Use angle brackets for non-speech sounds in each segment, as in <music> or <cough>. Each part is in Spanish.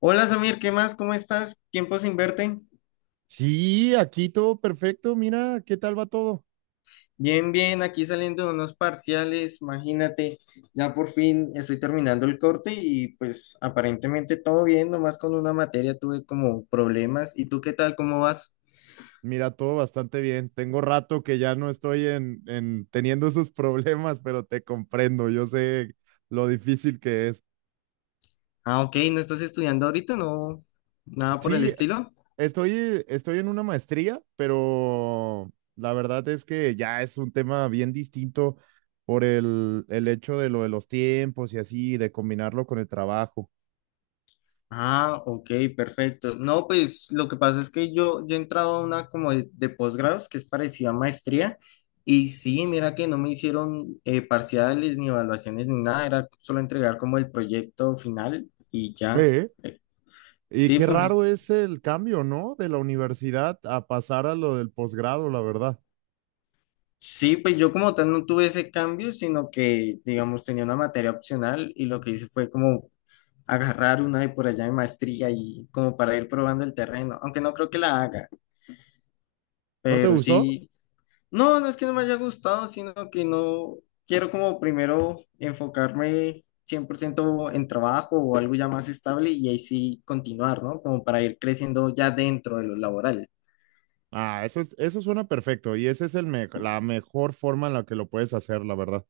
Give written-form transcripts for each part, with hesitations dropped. Hola Samir, ¿qué más? ¿Cómo estás? Tiempo sin verte. Sí, aquí todo perfecto. Mira, ¿qué tal va todo? Bien, bien, aquí saliendo de unos parciales, imagínate, ya por fin estoy terminando el corte y pues aparentemente todo bien, nomás con una materia tuve como problemas. ¿Y tú qué tal? ¿Cómo vas? Mira, todo bastante bien. Tengo rato que ya no estoy en teniendo esos <laughs> problemas, pero te comprendo. Yo sé lo difícil que es. Ah, ok, ¿no estás estudiando ahorita? ¿No? ¿Nada por el Sí, estilo? estoy en una maestría, pero la verdad es que ya es un tema bien distinto por el hecho de lo de los tiempos y así, de combinarlo con el trabajo. Ah, ok, perfecto. No, pues lo que pasa es que yo he entrado a una como de posgrados que es parecida a maestría y sí, mira que no me hicieron parciales ni evaluaciones ni nada, era solo entregar como el proyecto final y ya. ¿Eh? Eh, Y sí, qué fun- raro es el cambio, ¿no? De la universidad a pasar a lo del posgrado, la verdad. sí, pues yo como tal no tuve ese cambio, sino que digamos tenía una materia opcional y lo que hice fue como agarrar una de por allá de maestría y como para ir probando el terreno, aunque no creo que la haga, ¿No te pero gustó? sí. No, no es que no me haya gustado, sino que no quiero como primero enfocarme 100% en trabajo o algo ya más estable y ahí sí continuar, ¿no? Como para ir creciendo ya dentro de lo laboral. Ah, eso suena perfecto y esa es la mejor forma en la que lo puedes hacer, la verdad.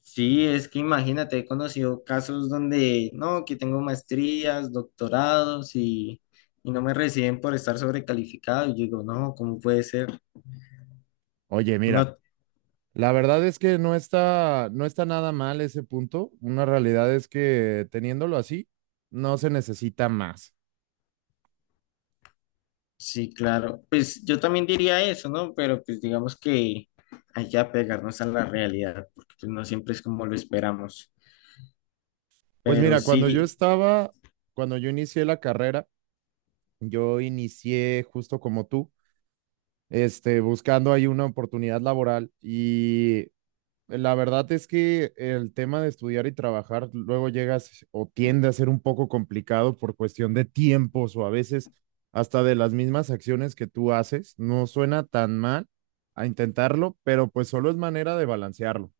Sí, es que imagínate, he conocido casos donde, no, que tengo maestrías, doctorados y no me reciben por estar sobrecalificado. Y yo digo, no, ¿cómo puede ser? Oye, mira, No. la verdad es que no está nada mal ese punto. Una realidad es que teniéndolo así, no se necesita más. Sí, claro. Pues yo también diría eso, ¿no? Pero pues digamos que hay que apegarnos a la realidad, porque pues, no siempre es como lo esperamos. Pues Pero mira, sí, cuando yo inicié la carrera, yo inicié justo como tú, buscando ahí una oportunidad laboral. Y la verdad es que el tema de estudiar y trabajar luego llegas o tiende a ser un poco complicado por cuestión de tiempos o a veces hasta de las mismas acciones que tú haces. No suena tan mal a intentarlo, pero pues solo es manera de balancearlo.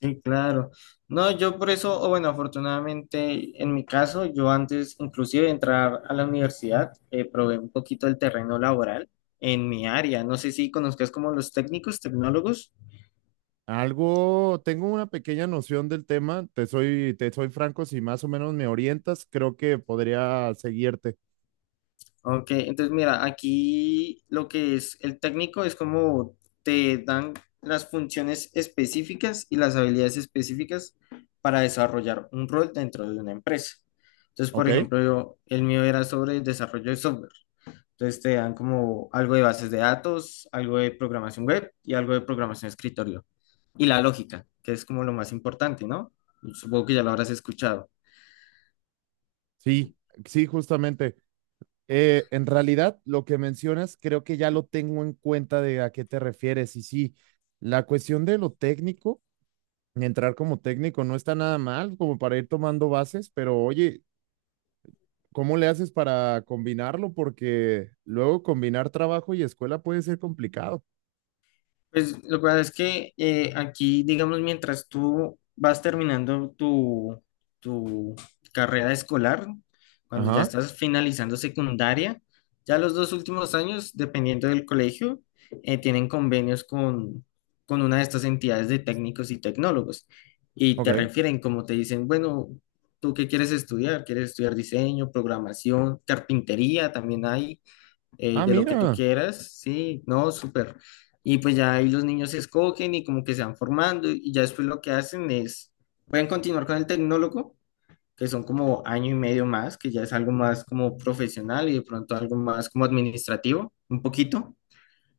sí, claro. No, yo por eso, o bueno, afortunadamente en mi caso, yo antes inclusive de entrar a la universidad, probé un poquito el terreno laboral en mi área. No sé si conozcas como los técnicos, tecnólogos. Algo, tengo una pequeña noción del tema, te soy franco, si más o menos me orientas, creo que podría seguirte, Ok, entonces mira, aquí lo que es el técnico es como te dan las funciones específicas y las habilidades específicas para desarrollar un rol dentro de una empresa. Entonces, ¿ok? por ejemplo, yo- el mío era sobre el desarrollo de software. Entonces te dan como algo de bases de datos, algo de programación web y algo de programación de escritorio. Y la lógica, que es como lo más importante, ¿no? Supongo que ya lo habrás escuchado. Sí, sí, justamente. En realidad, lo que mencionas, creo que ya lo tengo en cuenta de a qué te refieres. Y sí, la cuestión de lo técnico, entrar como técnico no está nada mal, como para ir tomando bases, pero oye, ¿cómo le haces para combinarlo? Porque luego combinar trabajo y escuela puede ser complicado. Pues lo que pasa es que aquí, digamos, mientras tú vas terminando tu carrera escolar, cuando ya Ajá, estás finalizando secundaria, ya los dos últimos años, dependiendo del colegio, tienen convenios con una de estas entidades de técnicos y tecnólogos. Y te ok. refieren, como te dicen, bueno, ¿tú qué quieres estudiar? ¿Quieres estudiar diseño, programación, carpintería? También hay Ah, de lo que tú mira. quieras, sí, no, súper. Y pues ya ahí los niños se escogen y como que se van formando y ya después lo que hacen es, pueden continuar con el tecnólogo, que son como año y medio más, que ya es algo más como profesional y de pronto algo más como administrativo, un poquito.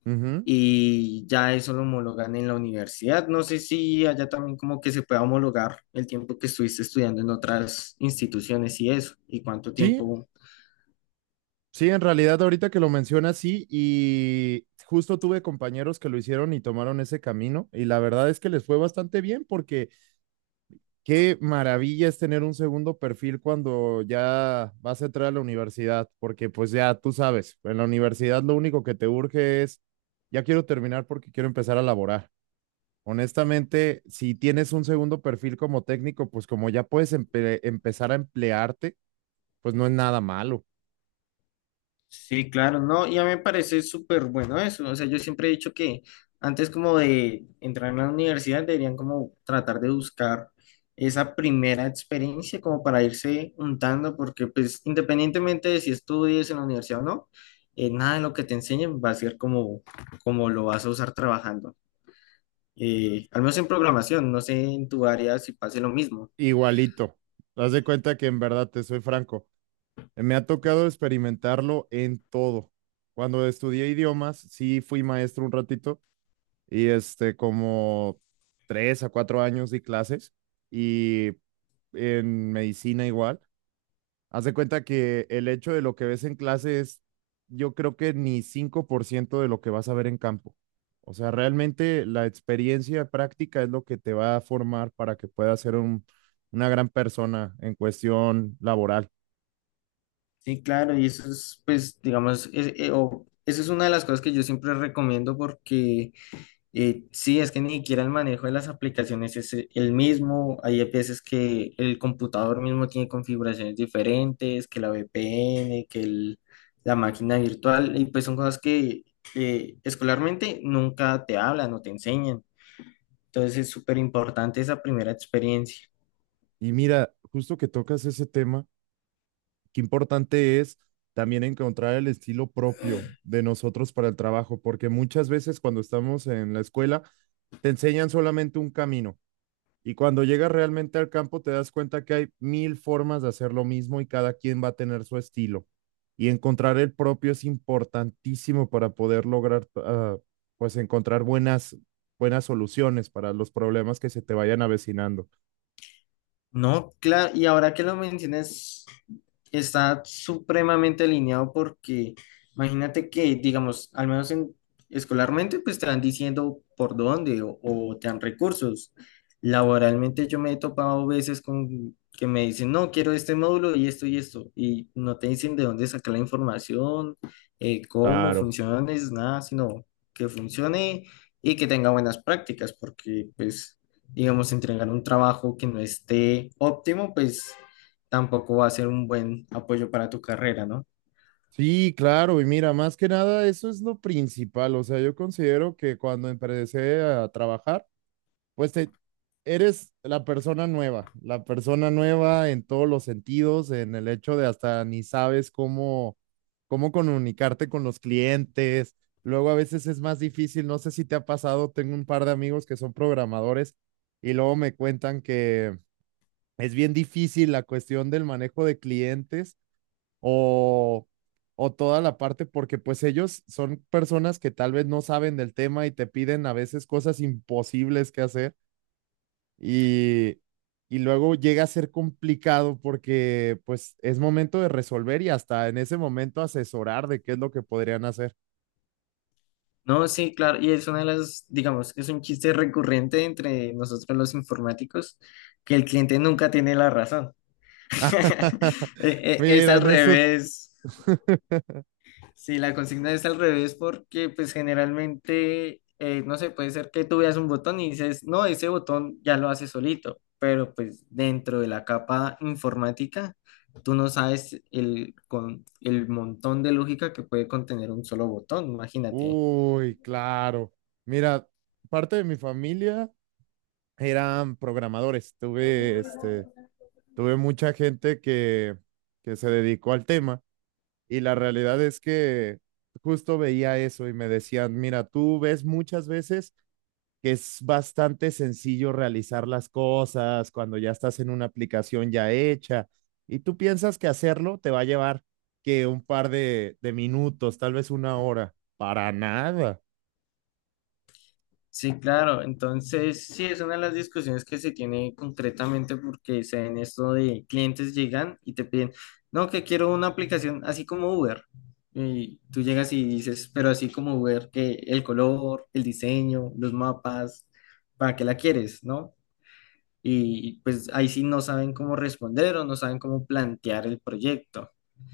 Ujú. Y ya eso lo homologan en la universidad. No sé si allá también como que se pueda homologar el tiempo que estuviste estudiando en otras instituciones y eso, y cuánto Sí, tiempo. sí, en realidad ahorita que lo mencionas, sí, y justo tuve compañeros que lo hicieron y tomaron ese camino, y la verdad es que les fue bastante bien porque qué maravilla es tener un segundo perfil cuando ya vas a entrar a la universidad, porque pues ya tú sabes, en la universidad lo único que te urge es, ya quiero terminar porque quiero empezar a laborar. Honestamente, si tienes un segundo perfil como técnico, pues como ya puedes empezar a emplearte, pues no es nada malo. Sí, claro, no, y a mí me parece súper bueno eso, o sea, yo siempre he dicho que antes como de entrar en la universidad deberían como tratar de buscar esa primera experiencia como para irse untando, porque pues independientemente de si estudies en la universidad o no, nada de lo que te enseñen va a ser como, como lo vas a usar trabajando, al menos en programación, no sé en tu área si pase lo mismo. Igualito. Haz de cuenta que en verdad te soy franco. Me ha tocado experimentarlo en todo. Cuando estudié idiomas, sí fui maestro un ratito y como tres a cuatro años di clases y en medicina igual. Haz de cuenta que el hecho de lo que ves en clase es, yo creo que ni 5% de lo que vas a ver en campo. O sea, realmente la experiencia práctica es lo que te va a formar para que puedas ser una gran persona en cuestión laboral. Sí, claro, y eso es pues digamos, es- o- eso es una de las cosas que yo siempre recomiendo porque. Sí, es que ni siquiera el manejo de las aplicaciones es el mismo. Hay veces que el computador mismo tiene configuraciones diferentes, que la VPN, que el- la máquina virtual, y pues son cosas que escolarmente nunca te hablan o te enseñan. Entonces es súper importante esa primera experiencia. Y mira, justo que tocas ese tema, qué importante es también encontrar el estilo propio de nosotros para el trabajo, porque muchas veces cuando estamos en la escuela te enseñan solamente un camino y cuando llegas realmente al campo te das cuenta que hay mil formas de hacer lo mismo y cada quien va a tener su estilo. Y encontrar el propio es importantísimo para poder lograr, ah, pues encontrar buenas soluciones para los problemas que se te vayan avecinando. No, claro, y ahora que lo mencionas, está supremamente alineado porque imagínate que, digamos, al menos en, escolarmente, pues te van diciendo por dónde o te dan recursos. Laboralmente yo me he topado veces con que me dicen, no, quiero este módulo y esto y esto, y no te dicen de dónde sacar la información, cómo Claro. funciona, es nada, sino que funcione y que tenga buenas prácticas, porque pues digamos, entregar un trabajo que no esté óptimo, pues tampoco va a ser un buen apoyo para tu carrera, ¿no? Sí, claro, y mira, más que nada eso es lo principal, o sea, yo considero que cuando empecé a trabajar, pues eres la persona nueva en todos los sentidos, en el hecho de hasta ni sabes cómo comunicarte con los clientes, luego a veces es más difícil, no sé si te ha pasado, tengo un par de amigos que son programadores y luego me cuentan que es bien difícil la cuestión del manejo de clientes o, o toda la parte, porque pues ellos son personas que tal vez no saben del tema y te piden a veces cosas imposibles que hacer y, y luego llega a ser complicado porque pues es momento de resolver y hasta en ese momento asesorar de qué es lo que podrían hacer. No, sí, claro, y es una de las, digamos, es un chiste recurrente entre nosotros los informáticos, que el cliente nunca tiene la razón. <laughs> <laughs> Es Mira al en eso. revés. <laughs> Sí, la consigna es al revés porque pues generalmente, no sé, puede ser que tú veas un botón y dices, no, ese botón ya lo hace solito, pero pues dentro de la capa informática, tú no sabes el montón de lógica que puede contener un solo botón, imagínate. Uy, claro. Mira, parte de mi familia eran programadores. Tuve mucha gente que se dedicó al tema y la realidad es que justo veía eso y me decían, mira, tú ves muchas veces que es bastante sencillo realizar las cosas cuando ya estás en una aplicación ya hecha y tú piensas que hacerlo te va a llevar que un par de minutos, tal vez una hora, para nada. Sí, claro. Entonces, sí, es una de las discusiones que se tiene concretamente porque se ven esto de clientes llegan y te piden, no, que quiero una aplicación así como Uber. Y tú llegas y dices, pero así como Uber, que el color, el diseño, los mapas, ¿para qué la quieres, no? Y pues ahí sí no saben cómo responder o no saben cómo plantear el proyecto.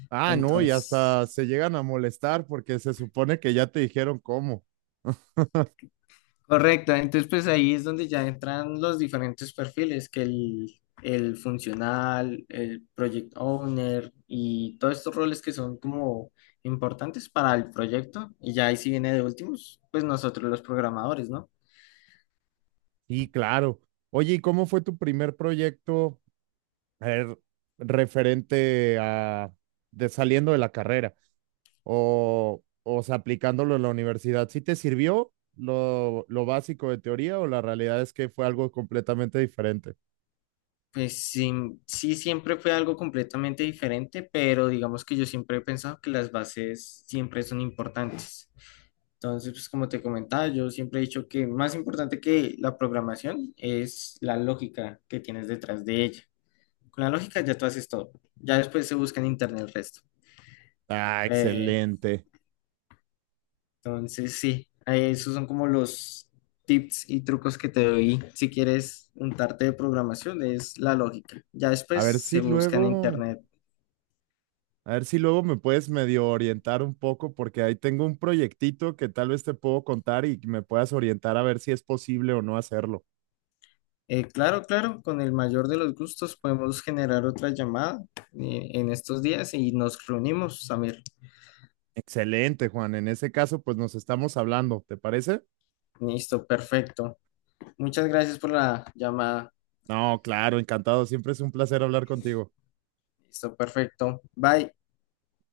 Ah, no, y Entonces. hasta se llegan a molestar porque se supone que ya te dijeron cómo. <laughs> Correcto, entonces pues ahí es donde ya entran los diferentes perfiles, que el funcional, el project owner y todos estos roles que son como importantes para el proyecto. Y ya ahí sí viene de últimos, pues nosotros los programadores, ¿no? Sí, claro. Oye, ¿y cómo fue tu primer proyecto a referente a de saliendo de la carrera? O sea, aplicándolo en la universidad. ¿Sí te sirvió lo básico de teoría o la realidad es que fue algo completamente diferente? Pues sí, sí siempre fue algo completamente diferente, pero digamos que yo siempre he pensado que las bases siempre son importantes. Entonces, pues como te comentaba, yo siempre he dicho que más importante que la programación es la lógica que tienes detrás de ella. Con la lógica ya tú haces todo. Ya después se busca en internet el resto. Ah, Eh, excelente. entonces, sí, esos son como los tips y trucos que te doy si quieres untarte de programación, es la lógica. Ya A después ver si se busca en luego, internet. a ver si luego me puedes medio orientar un poco porque ahí tengo un proyectito que tal vez te puedo contar y me puedas orientar a ver si es posible o no hacerlo. Claro, claro, con el mayor de los gustos podemos generar otra llamada en estos días y nos reunimos, Samir. Excelente, Juan. En ese caso, pues nos estamos hablando, ¿te parece? Listo, perfecto. Muchas gracias por la llamada. No, claro, encantado. Siempre es un placer hablar contigo. Listo, perfecto. Bye.